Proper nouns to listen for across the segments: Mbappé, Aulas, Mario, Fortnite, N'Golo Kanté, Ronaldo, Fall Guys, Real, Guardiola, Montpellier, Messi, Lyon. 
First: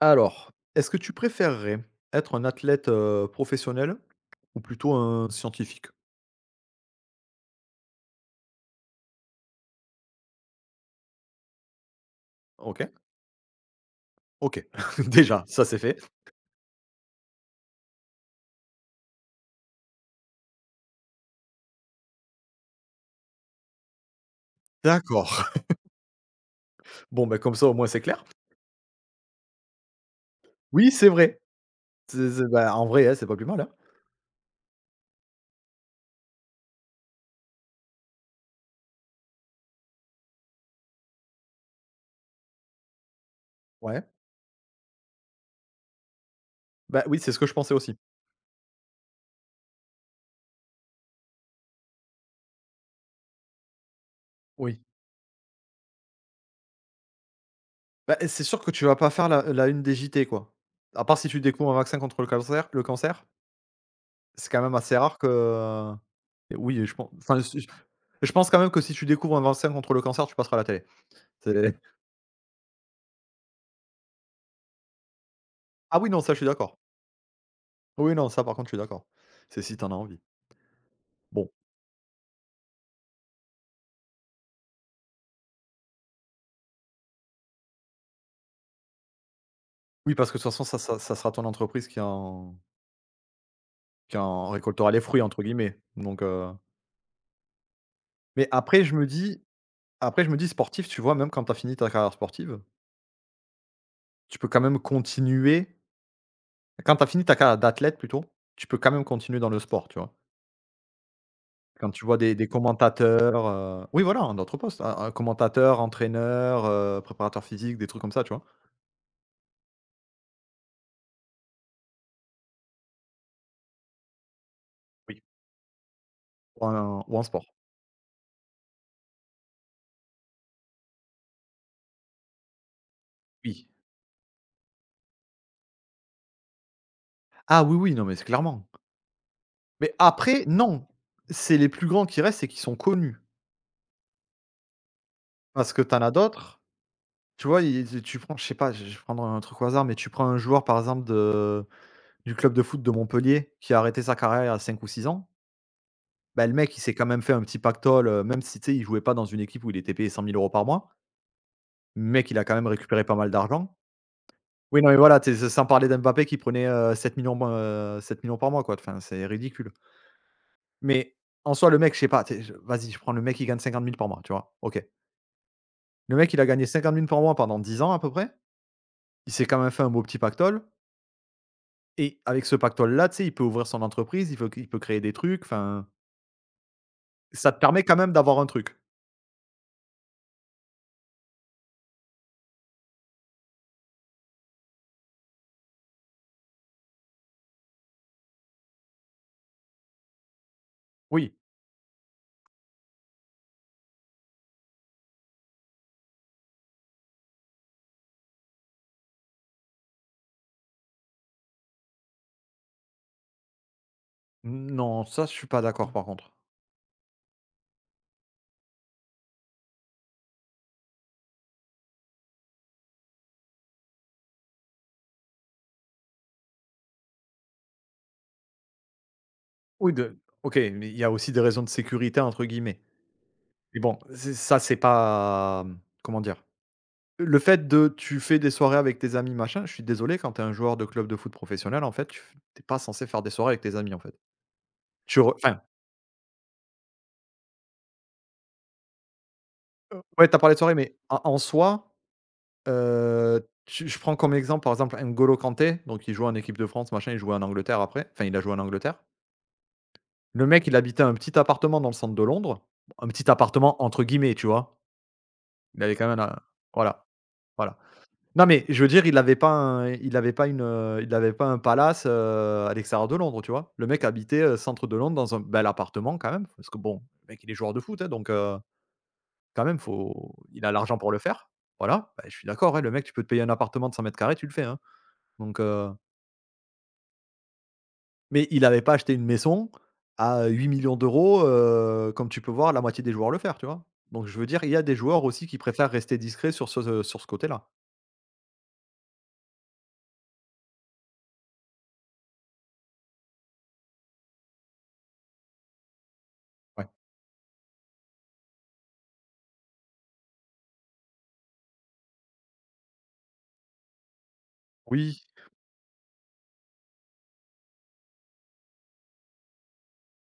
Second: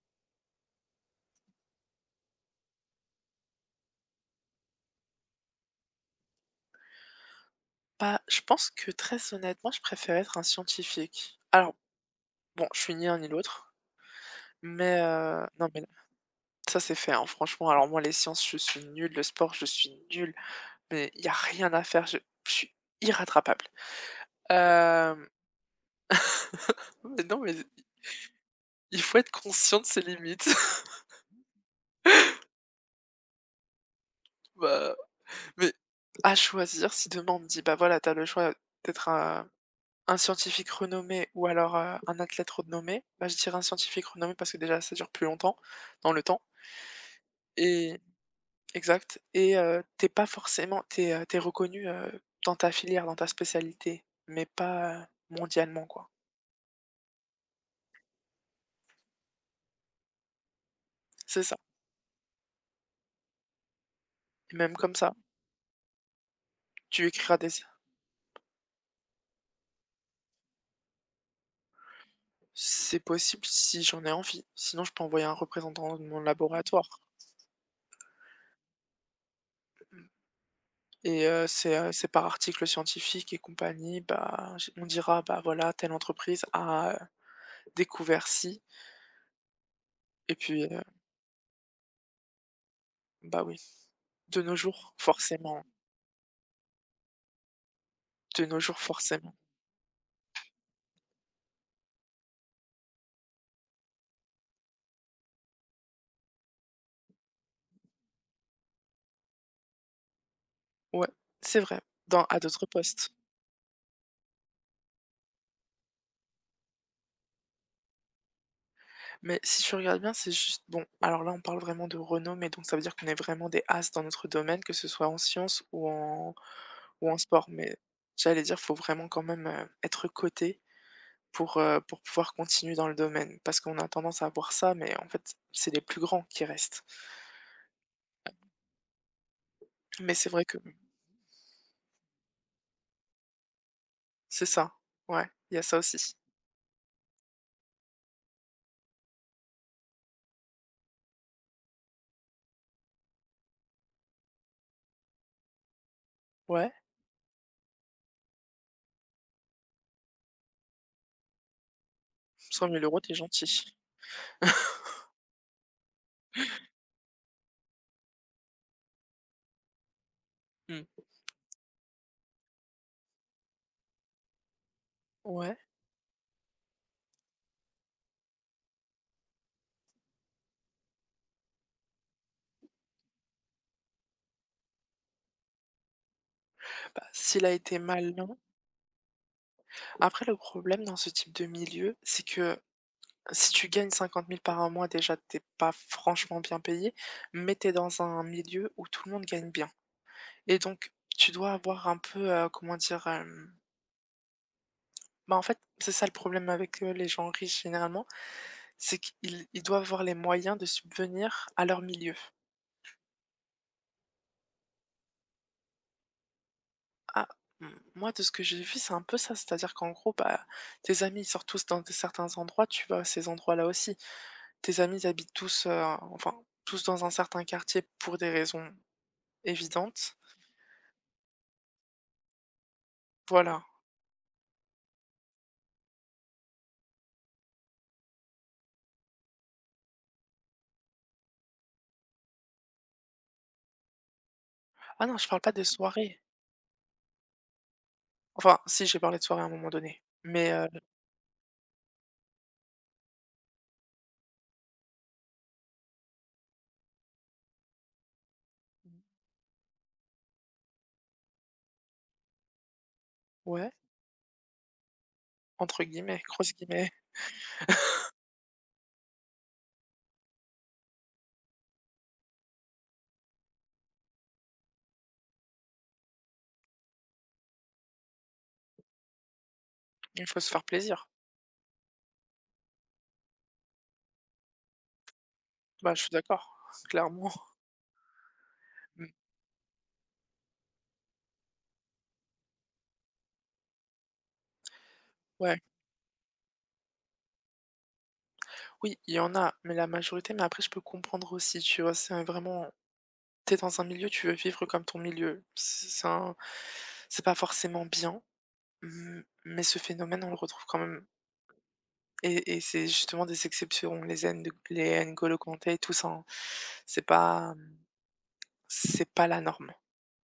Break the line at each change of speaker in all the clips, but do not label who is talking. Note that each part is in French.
Alors, est-ce que tu préférerais être un athlète, professionnel ou plutôt un scientifique?
Bah, je pense que très honnêtement, je préfère être un scientifique. Alors, bon, je
OK,
suis ni l'un ni l'autre,
OK.
mais
Déjà, ça
non,
c'est
mais
fait.
ça, c'est fait, hein, franchement. Alors moi, les sciences, je suis nulle, le sport, je suis nulle, mais il y a rien à faire, je suis irrattrapable. Hem,
D'accord.
mais
Bon, bah,
non,
comme
mais
ça, au moins, c'est clair.
il faut être conscient de ses limites.
Oui, c'est vrai. C'est bah, en vrai, hein, c'est pas plus mal, hein.
Bah, mais à choisir, si demain on me dit: «Bah, voilà, t'as le choix d'être un scientifique renommé ou alors, un athlète renommé», bah, je dirais un
Ouais.
scientifique renommé parce que déjà ça dure plus longtemps dans le temps.
Bah, oui, c'est ce que je pensais aussi.
Et exact et tu pas forcément t'es reconnu, dans ta filière, dans ta spécialité, mais
Oui.
pas, mondialement, quoi.
Bah, c'est sûr que tu vas pas faire la une des JT, quoi. À part si tu
C'est ça.
découvres un vaccin contre le cancer, c'est
Et
quand même
même comme
assez
ça,
rare que. Et oui, je
tu
pense
écriras
enfin,
des
si je pense quand même que si tu découvres un vaccin contre le cancer, tu passeras à la télé. C'est
c'est possible si j'en ai envie, sinon je peux envoyer un
ah
représentant de
oui, non,
mon
ça, je suis d'accord.
laboratoire.
Oui, non, ça par contre, je suis d'accord. C'est si tu en as
Mmh
envie.
et
Bon,
c'est par article scientifique et compagnie, bah, j on dira: «Bah, voilà, telle entreprise a, découvert ci»,
oui, parce
et
que de toute façon,
puis,
ça ça ça sera ton entreprise qui en
bah, oui.
qui
De
en
nos
récoltera
jours,
les fruits, entre
forcément.
guillemets, donc
De
mais
nos jours,
après je me
forcément.
dis sportif, tu vois, même quand tu as fini ta carrière sportive, tu peux quand même continuer quand tu as fini ta carrière d'athlète plutôt, tu peux quand même continuer dans le sport, tu vois?
Ouais, c'est vrai,
Quand tu vois
dans
des
à
des
d'autres postes.
commentateurs, oui, voilà, un autre poste, un commentateur, entraîneur, préparateur physique, des trucs comme ça, tu vois?
Mais si tu regardes bien, c'est juste bon, alors là, on parle vraiment de renommée, donc ça veut dire qu'on est vraiment des as dans notre domaine, que ce soit en
Oui.
sciences ou en
Ou un ou un sport.
sport. Mais j'allais dire, faut vraiment quand même, être coté pour, pour pouvoir continuer dans le domaine. Parce
Oui.
qu'on a tendance à voir ça, mais en fait, c'est les plus grands qui restent.
Ah oui, oui, non, mais c'est clairement. Mais
Mais c'est
après,
vrai que
non, c'est les plus grands qui restent et qui sont connus.
c'est ça, ouais, il y a
Parce
ça
que tu
aussi.
en as d'autres, tu vois? Ils tu prends, je sais pas, je vais prendre un truc au hasard, mais tu prends un joueur, par exemple, de du club de foot de Montpellier, qui a arrêté sa carrière à 5 ou 6 ans. Bah, le
Ouais,
mec, il s'est quand même fait un petit pactole, même si, tu sais, il jouait pas dans une équipe où il était payé 100 000 euros par mois. Le mec, il a quand même
cent mille euros,
récupéré pas
t'es
mal
gentil.
d'argent. Oui, non, mais voilà, tu sans parler d'Mbappé qui prenait, 7 000 000 mo par mois, quoi. Enfin, c'est ridicule.
Mmh.
Mais en soi, le mec, je sais pas, tu je vas-y, je prends le mec, qui gagne 50 000 par mois, tu vois? OK.
Ouais,
Le mec, il a gagné 50 000 par mois pendant 10 ans à peu près. Il s'est quand même fait un beau petit pactole et avec ce pactole-là, tu sais, il peut ouvrir son entreprise, il peut créer des trucs, enfin,
bah, s'il
ça
a
te
été
permet quand même
malin.
d'avoir un truc.
Après, le problème dans ce type de milieu, c'est que si tu gagnes 50 000 par un mois, déjà, t'es pas franchement bien payé, mais tes dans un milieu où tout le monde gagne bien. Et donc, tu
Oui,
dois avoir un peu, comment dire? Bah, en fait, c'est ça le problème avec, les gens riches généralement, c'est qu'ils ils doivent avoir les moyens de subvenir à leur milieu.
non, ça, je suis pas d'accord par contre.
Ah, m moi, de ce que j'ai vu, c'est un peu ça, c'est-à-dire qu'en gros, bah, tes amis, ils sortent tous dans des certains endroits, tu vas à ces endroits-là aussi. Tes amis, ils habitent tous, enfin, tous dans un certain quartier pour des raisons
Oui,
évidentes.
de OK, mais il y a aussi des raisons de «sécurité» entre guillemets.
Voilà.
Mais bon, c'est ça, c'est pas, comment dire? Le fait de tu fais des soirées avec tes amis, machin, je suis désolé, quand t'es un joueur de club de foot professionnel, en fait, tu es pas censé faire des soirées avec tes amis, en fait.
Ah non,
Tu
je
re
parle pas
Enfin,
de soirée. Enfin, si, j'ai parlé de soirée à un moment donné.
ouais, t'as
Mais
parlé de soirée, mais en soi. Heu, tu Je prends comme exemple, par exemple, N'Golo Kanté, donc il jouait en équipe de France, machin, il jouait en Angleterre après, enfin il a joué en Angleterre. Le mec, il habitait un petit appartement dans le centre de Londres, un petit
ouais,
appartement entre guillemets, tu vois? Il
entre
avait quand même
guillemets,
un
grosses guillemets,
voilà, voilà. Non mais je veux dire, il avait pas un palace, à l'extérieur de Londres, tu vois? Le mec habitait, centre de Londres dans un bel appartement quand même, parce que bon, le mec, il est joueur de foot, hein, donc quand même
il
faut
faut se faire
il a l'argent
plaisir.
pour le faire. Voilà, bah, je suis d'accord, hein, le mec, tu peux te payer un appartement de 100 mètres carrés, tu le fais, hein, donc
Bah, je suis d'accord, clairement.
Mais il n'avait pas
Mmh,
acheté une maison à 8 millions d'euros, €, comme tu peux voir la moitié des joueurs le faire, tu vois? Donc je veux dire, il y a des joueurs aussi qui
ouais.
préfèrent rester discrets sur ce côté-là.
Oui, il y en a, mais la majorité mais après je peux comprendre aussi, tu vois? C'est vraiment T'es dans un milieu, tu veux vivre comme ton milieu.
Ouais.
C'est pas forcément bien, mmh, mais ce phénomène, on le retrouve quand même, et c'est justement des exceptions, les
Oui,
N'Golo Kanté et tout ça, hein. C'est pas, mmh, c'est pas la norme.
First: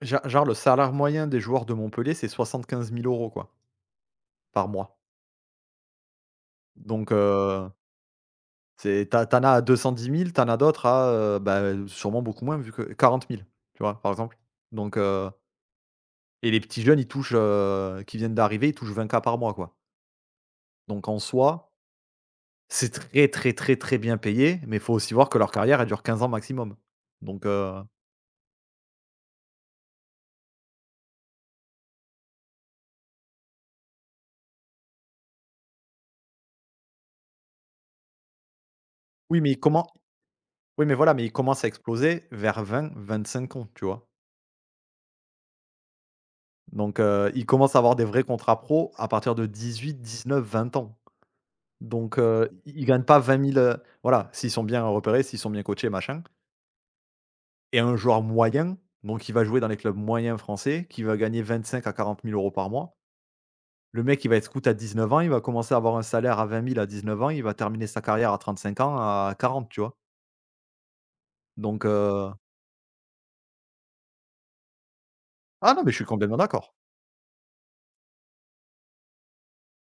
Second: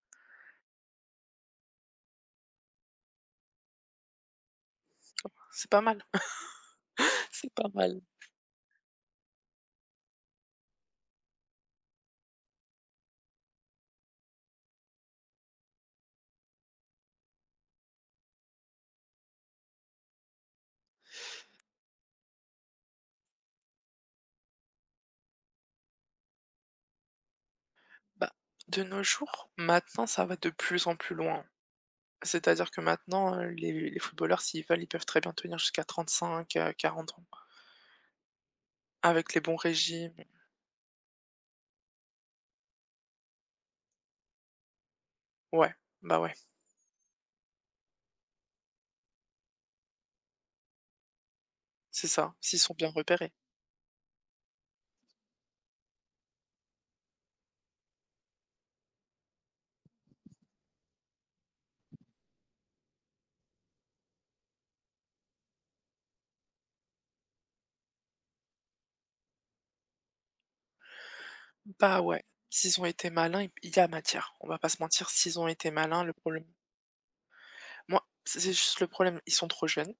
genre le salaire moyen des joueurs de Montpellier, c'est 75 000 euros quoi, par mois.
C'est pas mal.
Donc
C'est pas mal.
c'est t'as t'en as à 210 000, t'en as d'autres à, bah, sûrement beaucoup moins vu que 40 000, tu vois, par exemple. Donc et les petits jeunes, qui viennent d'arriver, ils touchent 20K par mois, quoi. Donc en soi. C'est très, très, très, très bien payé, mais il faut aussi voir que leur carrière, elle dure 15 ans maximum. Donc,
Bah, de nos jours, maintenant, ça va de plus en plus loin. C'est-à-dire que maintenant, les footballeurs, s'ils veulent, ils peuvent très bien tenir jusqu'à 35, 40, ans. Avec
oui,
les
mais
bons
comment
régimes.
oui, mais voilà, mais ils commencent à exploser vers vingt, vingt-cinq ans, tu vois?
Ouais, bah, ouais,
Donc, ils commencent à avoir des vrais contrats pro à partir de 18, 19, 20 ans.
c'est
Donc,
ça, s'ils
i
sont
ils ne
bien
gagnent pas
repérés.
20 000. Voilà, s'ils sont bien repérés, s'ils sont bien coachés, machin et un joueur moyen, donc qui va jouer dans les clubs moyens français, qui va gagner 25 à 40 000 euros par mois. Le mec, il va être scout à 19 ans, il va commencer à avoir un salaire à 20 000 à 19 ans, il va terminer sa carrière à 35 ans, à quarante, tu vois? Donc
Bah, ouais, s'ils ont été malins, il y a matière. On va pas se mentir, s'ils ont été
ah non, mais je suis
malins, le
complètement
problème
d'accord.
moi, c'est juste le problème, ils sont trop jeunes,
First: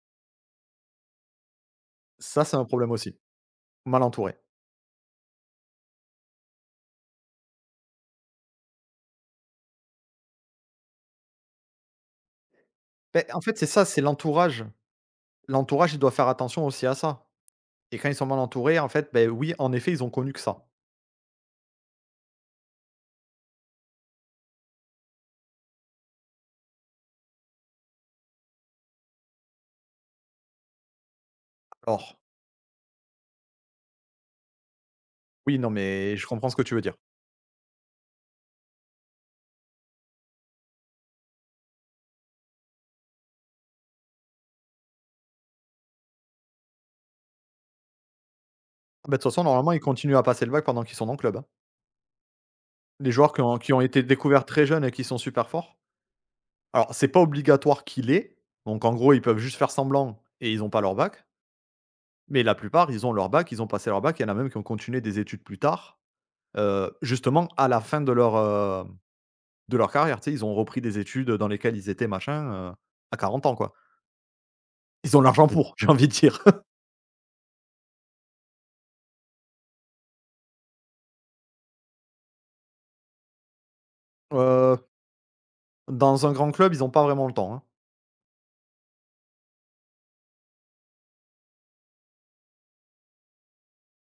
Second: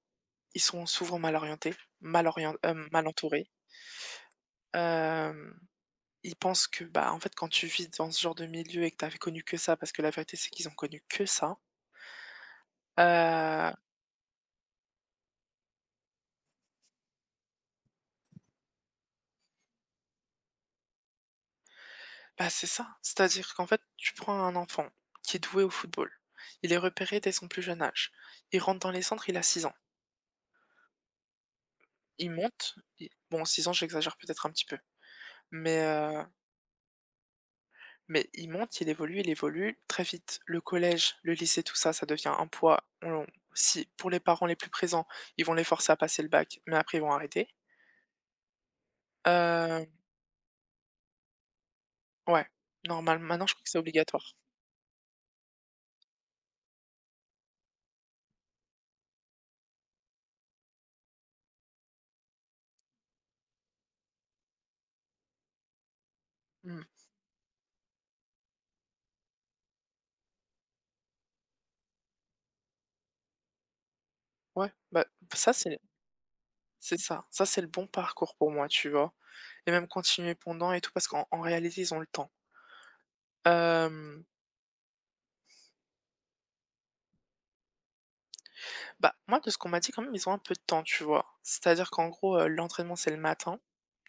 ils sont souvent mal orientés,
Ça, c'est un problème
mal
aussi,
entourés.
mal entouré.
Euh, Ils pensent que, bah, en fait, quand tu vis dans ce genre de milieu et que t'avais connu que ça, parce que la vérité, c'est qu'ils ont connu que ça,
Ben en fait, c'est
heu,
ça, c'est l'entourage. L'entourage, il doit faire attention aussi à ça et quand ils sont mal entourés, en fait, ben oui, en effet, ils ont connu que ça.
bah, c'est ça. C'est-à-dire qu'en fait, tu prends un enfant qui est doué au football, il est repéré dès son plus jeune âge. Il rentre dans les centres, il a 6 ans.
Alors,
Il monte, il bon, 6 ans, j'exagère peut-être un petit peu,
oui, non,
mais
mais
heu,
je comprends ce que tu veux dire.
mais il monte, il évolue très vite. Le collège, le lycée, tout ça, ça devient un poids. On Si pour les parents les plus présents, ils vont les forcer à passer le bac, mais après ils vont arrêter.
Ah, bah, de toute façon, normalement, ils
Hem
continuent à passer le bac pendant qu'ils sont dans le club, hein.
Ouais,
Les
normal.
joueurs qui
Maintenant, je
ont
crois que
qui
c'est
ont été
obligatoire.
découverts très jeunes et qui sont super forts, alors c'est pas obligatoire qu'il l'aient, donc en gros, ils peuvent juste faire semblant et ils n'ont pas leur bac, mais la plupart, ils ont leur bac, ils ont passé leur bac, il y en a même qui ont continué des études plus tard,
Mmh.
justement à la fin de leur carrière, tu sais, ils ont repris des études dans lesquelles ils étaient machin, à 40 ans, quoi.
Ouais, bah,
Ils ont l'argent
ça,
pour,
c'est
j'ai envie de dire.
c'est ça. Ça, c'est le bon parcours pour moi, tu vois? Et même continuer pendant et tout, parce qu'en réalité, ils ont le temps. Hem,
Heu, Dans un grand club, ils n'ont pas vraiment le temps, hein.
bah, moi, de ce qu'on m'a dit, quand même, ils ont un peu de temps, tu vois? C'est-à-dire qu'en gros, l'entraînement, c'est le matin,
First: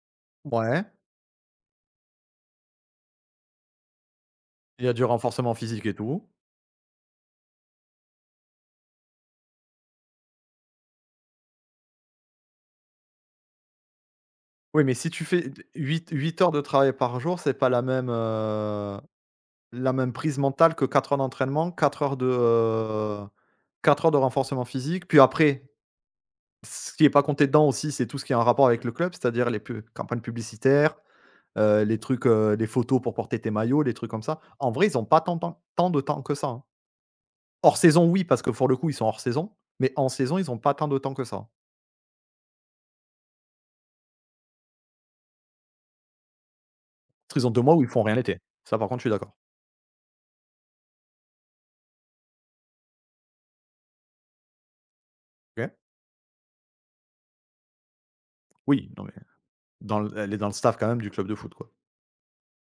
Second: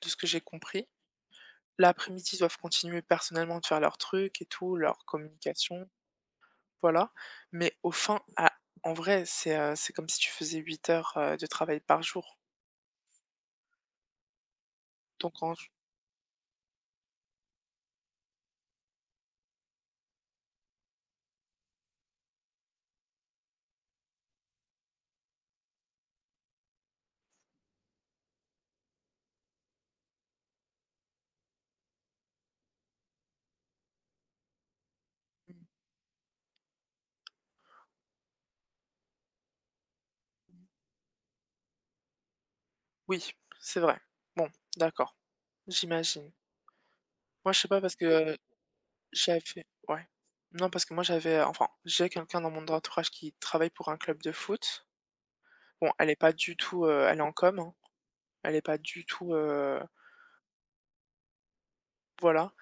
de ce que j'ai
Ouais,
compris. L'après-midi, ils doivent continuer personnellement de faire leurs trucs et tout,
il y a
leur
du renforcement physique
communication,
et tout.
voilà. Mais au fin, à en vrai, c'est comme si tu faisais 8 heures, de travail par jour.
Oui, mais si tu
Donc
fais
en
huit heures de travail par jour, c'est pas la même prise mentale que 4 heures d'entraînement, 4 heures de renforcement physique. Puis après, ce qui est pas compté dedans aussi, c'est tout ce qui est en rapport avec le club, c'est-à-dire les pub campagnes publicitaires, les trucs, les photos pour porter tes maillots, les trucs comme ça. En vrai, ils ont pas tant tant tant de temps que ça, hein. Hors saison, oui, parce que pour le coup, ils sont hors saison, mais en saison, ils ont pas tant de temps que ça.
Oui, c'est vrai. Bon, d'accord, j'imagine.
Parce qu'ils ont
Moi, je
deux
sais
mois où
pas
ils
parce
font rien
que. Et
l'été. Ça, par contre, je suis d'accord.
j'avais, ouais. Non, parce que moi, enfin, j'ai quelqu'un dans mon entourage qui travaille pour un club de foot.
OK.
Bon, elle est pas du tout, elle est en com, hein, elle est pas
Oui, non,
du
mais
tout,
Dans le elle est dans le staff quand même du club de foot, quoi.
voilà,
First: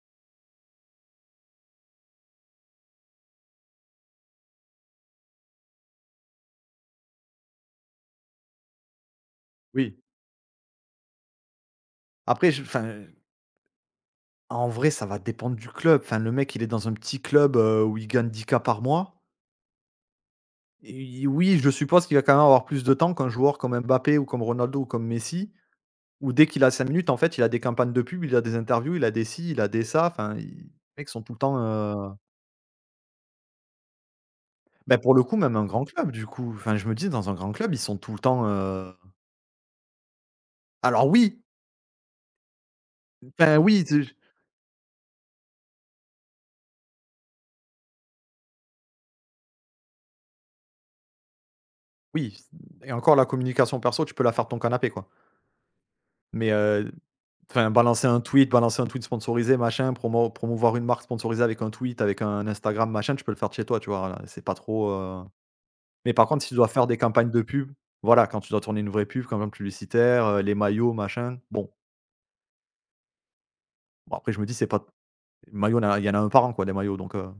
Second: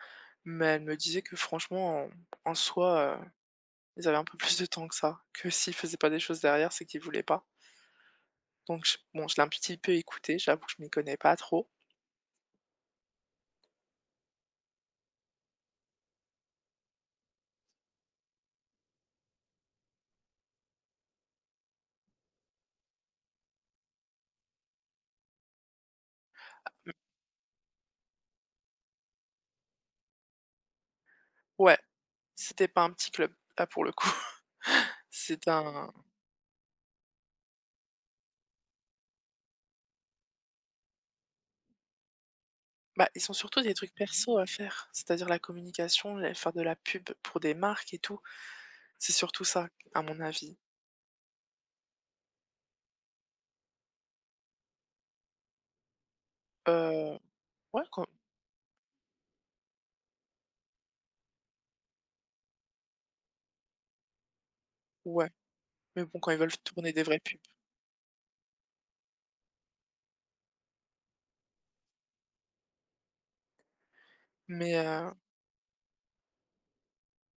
mais elle me disait que franchement, en soi, ils avaient un peu plus de temps que ça, que s'ils faisaient pas des choses derrière, c'est qu'ils voulaient pas. Donc je bon, je l'ai un petit peu
Oui.
écoutée, j'avoue que je m'y connais pas trop.
Après je enfin, en vrai ça va dépendre du club. Enfin le mec il est dans un petit club, où il gagne 10K par mois. Et oui, je suppose qu'il va quand même avoir plus de temps qu'un joueur comme Mbappé ou comme Ronaldo ou comme Messi, où dès qu'il a 5
Mmh,
minutes en fait il a des campagnes de pub, il a des interviews, il a des ci, il a des ça, enfin i les mecs sont tout le temps,
ouais. C'était pas un petit club, là, pour le coup.
bah, pour le coup
C'est
même un grand
un
club du coup. Enfin je me dis dans un grand club ils sont tout le temps, alors oui,
Bah, ils ont
enfin
surtout des
oui,
trucs
c'est
perso à faire, c'est-à-dire la communication, la faire de la pub pour des marques et tout. C'est surtout ça, à mon avis.
oui et encore la communication perso tu peux la faire de ton canapé, quoi. Mais,
Heu,
enfin,
ouais, quand
balancer un tweet sponsorisé, machin, promouvoir une marque sponsorisée avec un tweet, avec un Instagram, machin, tu peux le faire de chez toi, tu vois? Voilà, c'est pas trop,
ouais, mais
mais
bon,
par
quand ils
contre, si tu
veulent
dois faire
tourner
des
des vraies
campagnes
pubs.
de pub, voilà, quand tu dois tourner une vraie pub, campagne publicitaire, les maillots, machin, bon. Bon, après, je me dis, c'est
Mais
pas
heu,
maillot, il y en a un y par an, quoi, des maillots, donc,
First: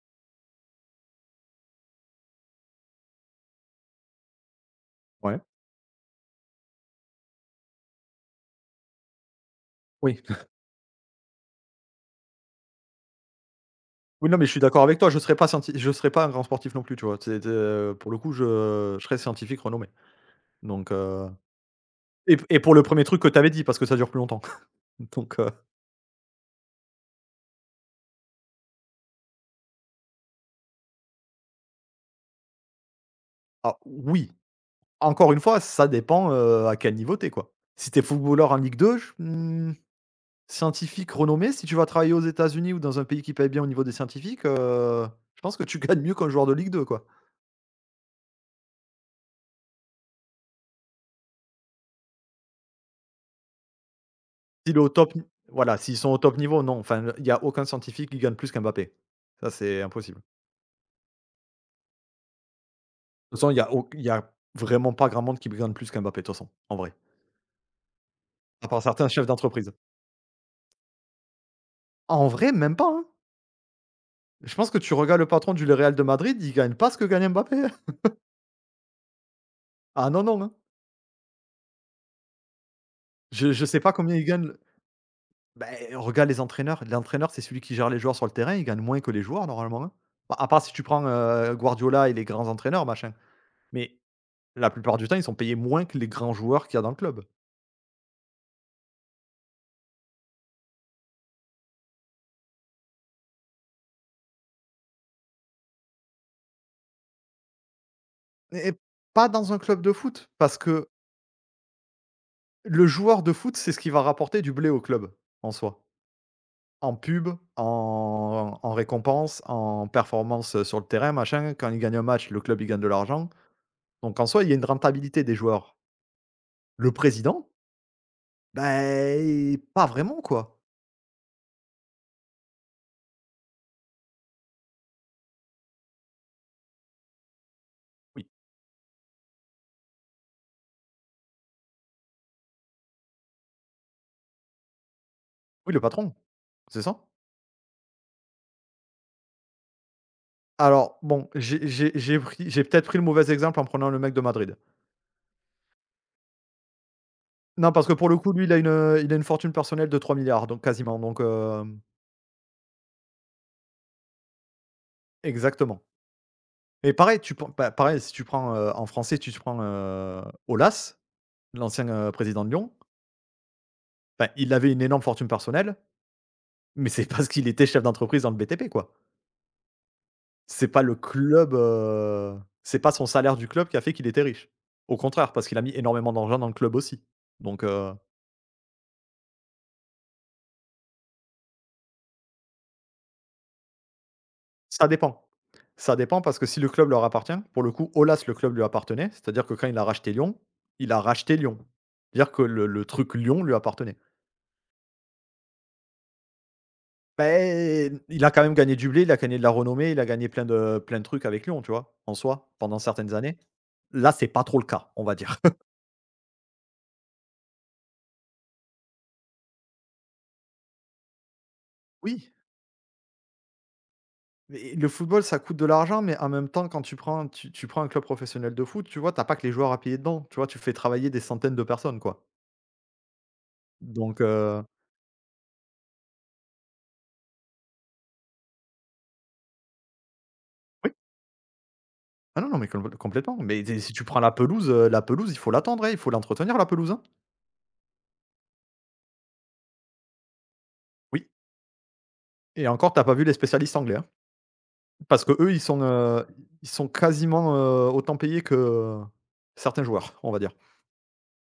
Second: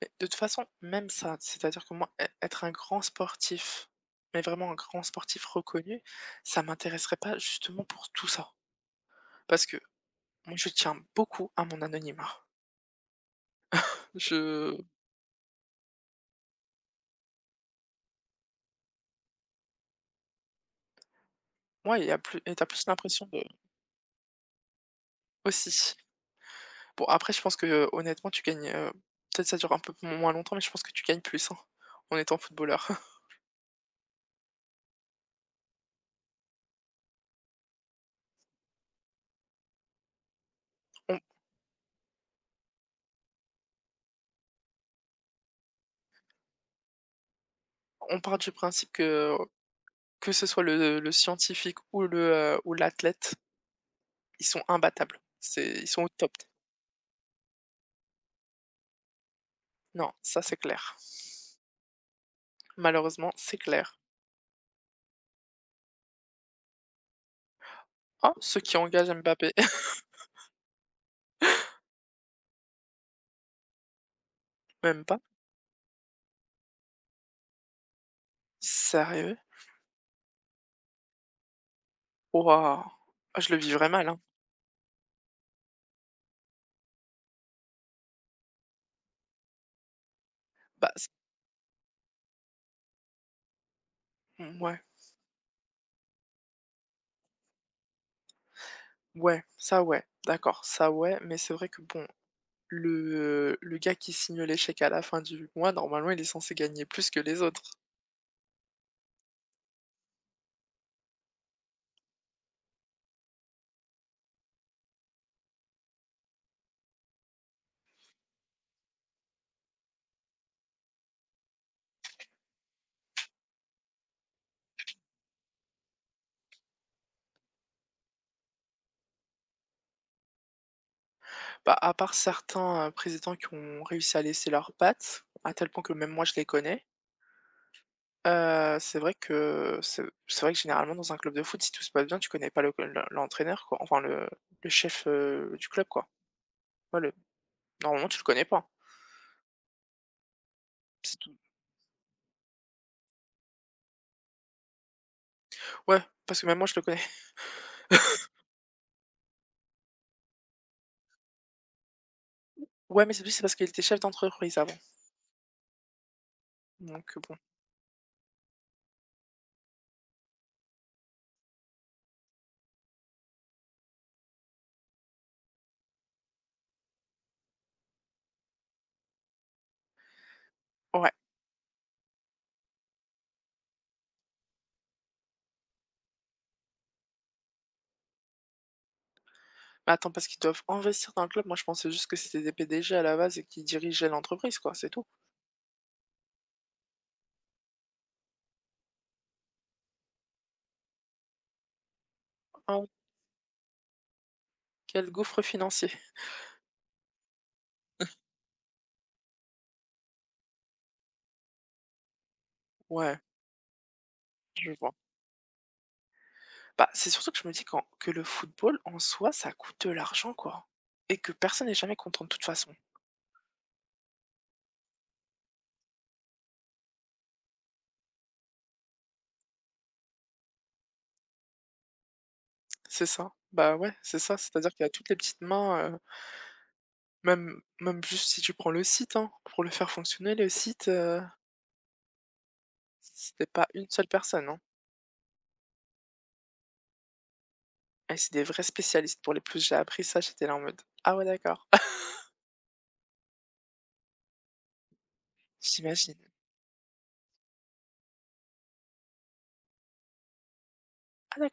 mais de toute façon, même ça, c'est-à-dire que moi, ê être un grand sportif, mais vraiment un grand
Ouais,
sportif reconnu, ça m'intéresserait pas justement pour tout ça. Parce que
oui.
moi, je tiens beaucoup à mon anonymat.
Oui, non,
Je
mais je suis d'accord avec toi, je serais pas scienti je serais pas un grand sportif non plus, tu vois? C'est de pour le coup, je serais scientifique renommé, donc,
Moi, il y a
et
plus et
et
tu
pour le
plus
premier truc
l'impression
que tu
de.
avais dit, parce que ça dure plus longtemps. donc, heu
Aussi. Bon après je pense que, honnêtement tu gagnes, peut-être ça dure un peu moins longtemps, mais je pense que tu gagnes plus, hein, en étant footballeur.
Alors oui, encore une fois, ça dépend, à quel niveau t'es quoi. Si t'es footballeur en Ligue 2, scientifique
On
renommé, si tu vas travailler aux États-Unis ou dans un pays qui paye bien au niveau des scientifiques, je pense que tu gagnes mieux qu'un joueur de Ligue 2 quoi.
on part du principe que ce soit le scientifique ou l'athlète, ils sont
S'il est au top
imbattables.
n
C'est
Voilà,
Ils
s'ils
sont
sont
au
au
top.
top niveau, non, enfin, il y a aucun scientifique qui gagne plus qu'Mbappé. Ça, c'est
Non,
impossible. De
ça c'est clair. Malheureusement,
toute façon,
c'est clair.
il y a vraiment pas grand monde qui gagne plus qu'Mbappé, de toute façon, en vrai,
Ah, ceux
à
qui
part certains
engagent
chefs
Mbappé,
d'entreprise. En vrai, même pas, hein. Je pense que tu
même
regardes
pas.
le patron du Real de Madrid, il gagne pas ce que gagne Mbappé.
Sérieux?
Ah non, non, hein.
Waouh! Ah, je
Je
le
je sais
vivrais
pas
mal,
combien
hein.
ils gagnent. Bah, eh, regarde les entraîneurs. L'entraîneur, c'est celui qui gère les joueurs sur le terrain, il gagne moins que les joueurs normalement, hein? Bah, à part si tu
Bah,
prends,
c
Guardiola et les grands entraîneurs machin. Mais la
ouais,
plupart du temps, ils sont payés moins que les grands joueurs qu'il y a dans le club
ouais, ça ouais, d'accord, ça ouais, mais c'est vrai que bon. Le gars qui signe l'échec à la fin du mois, normalement, il est censé gagner plus que les autres.
et pas dans un club de foot, parce que le joueur de foot, c'est ce qui va rapporter du blé au club, en soi. En pub, en récompense, en performance, sur le terrain machin. Quand ils gagnent un match, le club, il gagne de l'argent. Donc en soi, il y a une rentabilité des joueurs. Le président. Bah, pas vraiment quoi.
Bah, à part certains, présidents qui ont réussi à laisser leurs pattes, à tel point que même moi je les connais,
Oui.
c'est vrai que généralement dans un club de foot, si tout se passe bien, tu connais pas le co l'entraîneur, quoi, enfin le chef, du
Oui, le
club, quoi.
patron, c'est ça?
Ouais, le normalement tu le connais pas.
Alors
C'est
bon,
tout.
j'ai peut-être pris le mauvais exemple en prenant le mec de Madrid.
Ouais, parce que même moi je le connais.
Non, parce que pour le coup, lui, il a une fortune personnelle de 3 milliards donc quasiment, donc
Ouais, mais c'est plus c'est parce qu'il était chef d'entreprise avant,
exactement. Et
donc
pareil,
bon.
pareil, si tu prends, en français, tu prends, Aulas, l'ancien, président de Lyon. Ben il avait une énorme fortune personnelle, mais c'est parce qu'il était chef d'entreprise dans le BTP, quoi. C'est pas le
Ouais.
club, c'est pas son salaire du club qui a fait qu'il était riche. Au contraire, parce qu'il a mis énormément d'argent dans le club aussi. Donc,
Attends, parce qu'ils doivent investir dans le club? Moi, je pensais juste que c'était des PDG à la base et qui dirigeaient l'entreprise, quoi,
ça
c'est tout.
dépend. Ça dépend parce que si le club leur appartient, pour le coup, Aulas, le club lui appartenait, c'est-à-dire que quand il a racheté Lyon, il a racheté Lyon. C'est-à-dire que le
Ah
le
oui,
truc Lyon lui appartenait.
quel gouffre financier.
Ben, il a quand même gagné du blé, il a gagné de la renommée, il a gagné plein de trucs avec Lyon, tu vois? En soi, pendant certaines
Ouais,
années. Là, c'est pas trop le
je
cas,
vois.
on va dire.
Bah, c'est surtout que je me dis que le football, en soi, ça coûte de l'argent, quoi. Et que personne n'est jamais content de
Oui.
toute façon.
Mais le football, ça coûte de l'argent, mais en même temps, quand tu prends un club professionnel de foot, tu vois, t'as pas que les joueurs à payer dedans, tu vois? Tu fais travailler des centaines de personnes, quoi.
C'est ça. Bah, ouais, c'est
Donc
ça. C'est-à-dire qu'il y a toutes les petites mains, même, même juste si tu prends le site, hein, pour le faire fonctionner, le site,
oui. Ah non, non, mais complètement.
c'était
Mais
pas
tu
une
si tu
seule
prends
personne, hein.
la pelouse, il faut l'attendre, hein, il faut l'entretenir la pelouse, hein.
Et c'est des vrais spécialistes. J'ai appris ça, j'étais là en mode, ah ouais,
Oui
d'accord.
et encore, t'as pas vu les spécialistes anglais, hein. Parce que eux,
J'imagine.
ils sont quasiment, autant payés que certains joueurs, on va dire.
Ah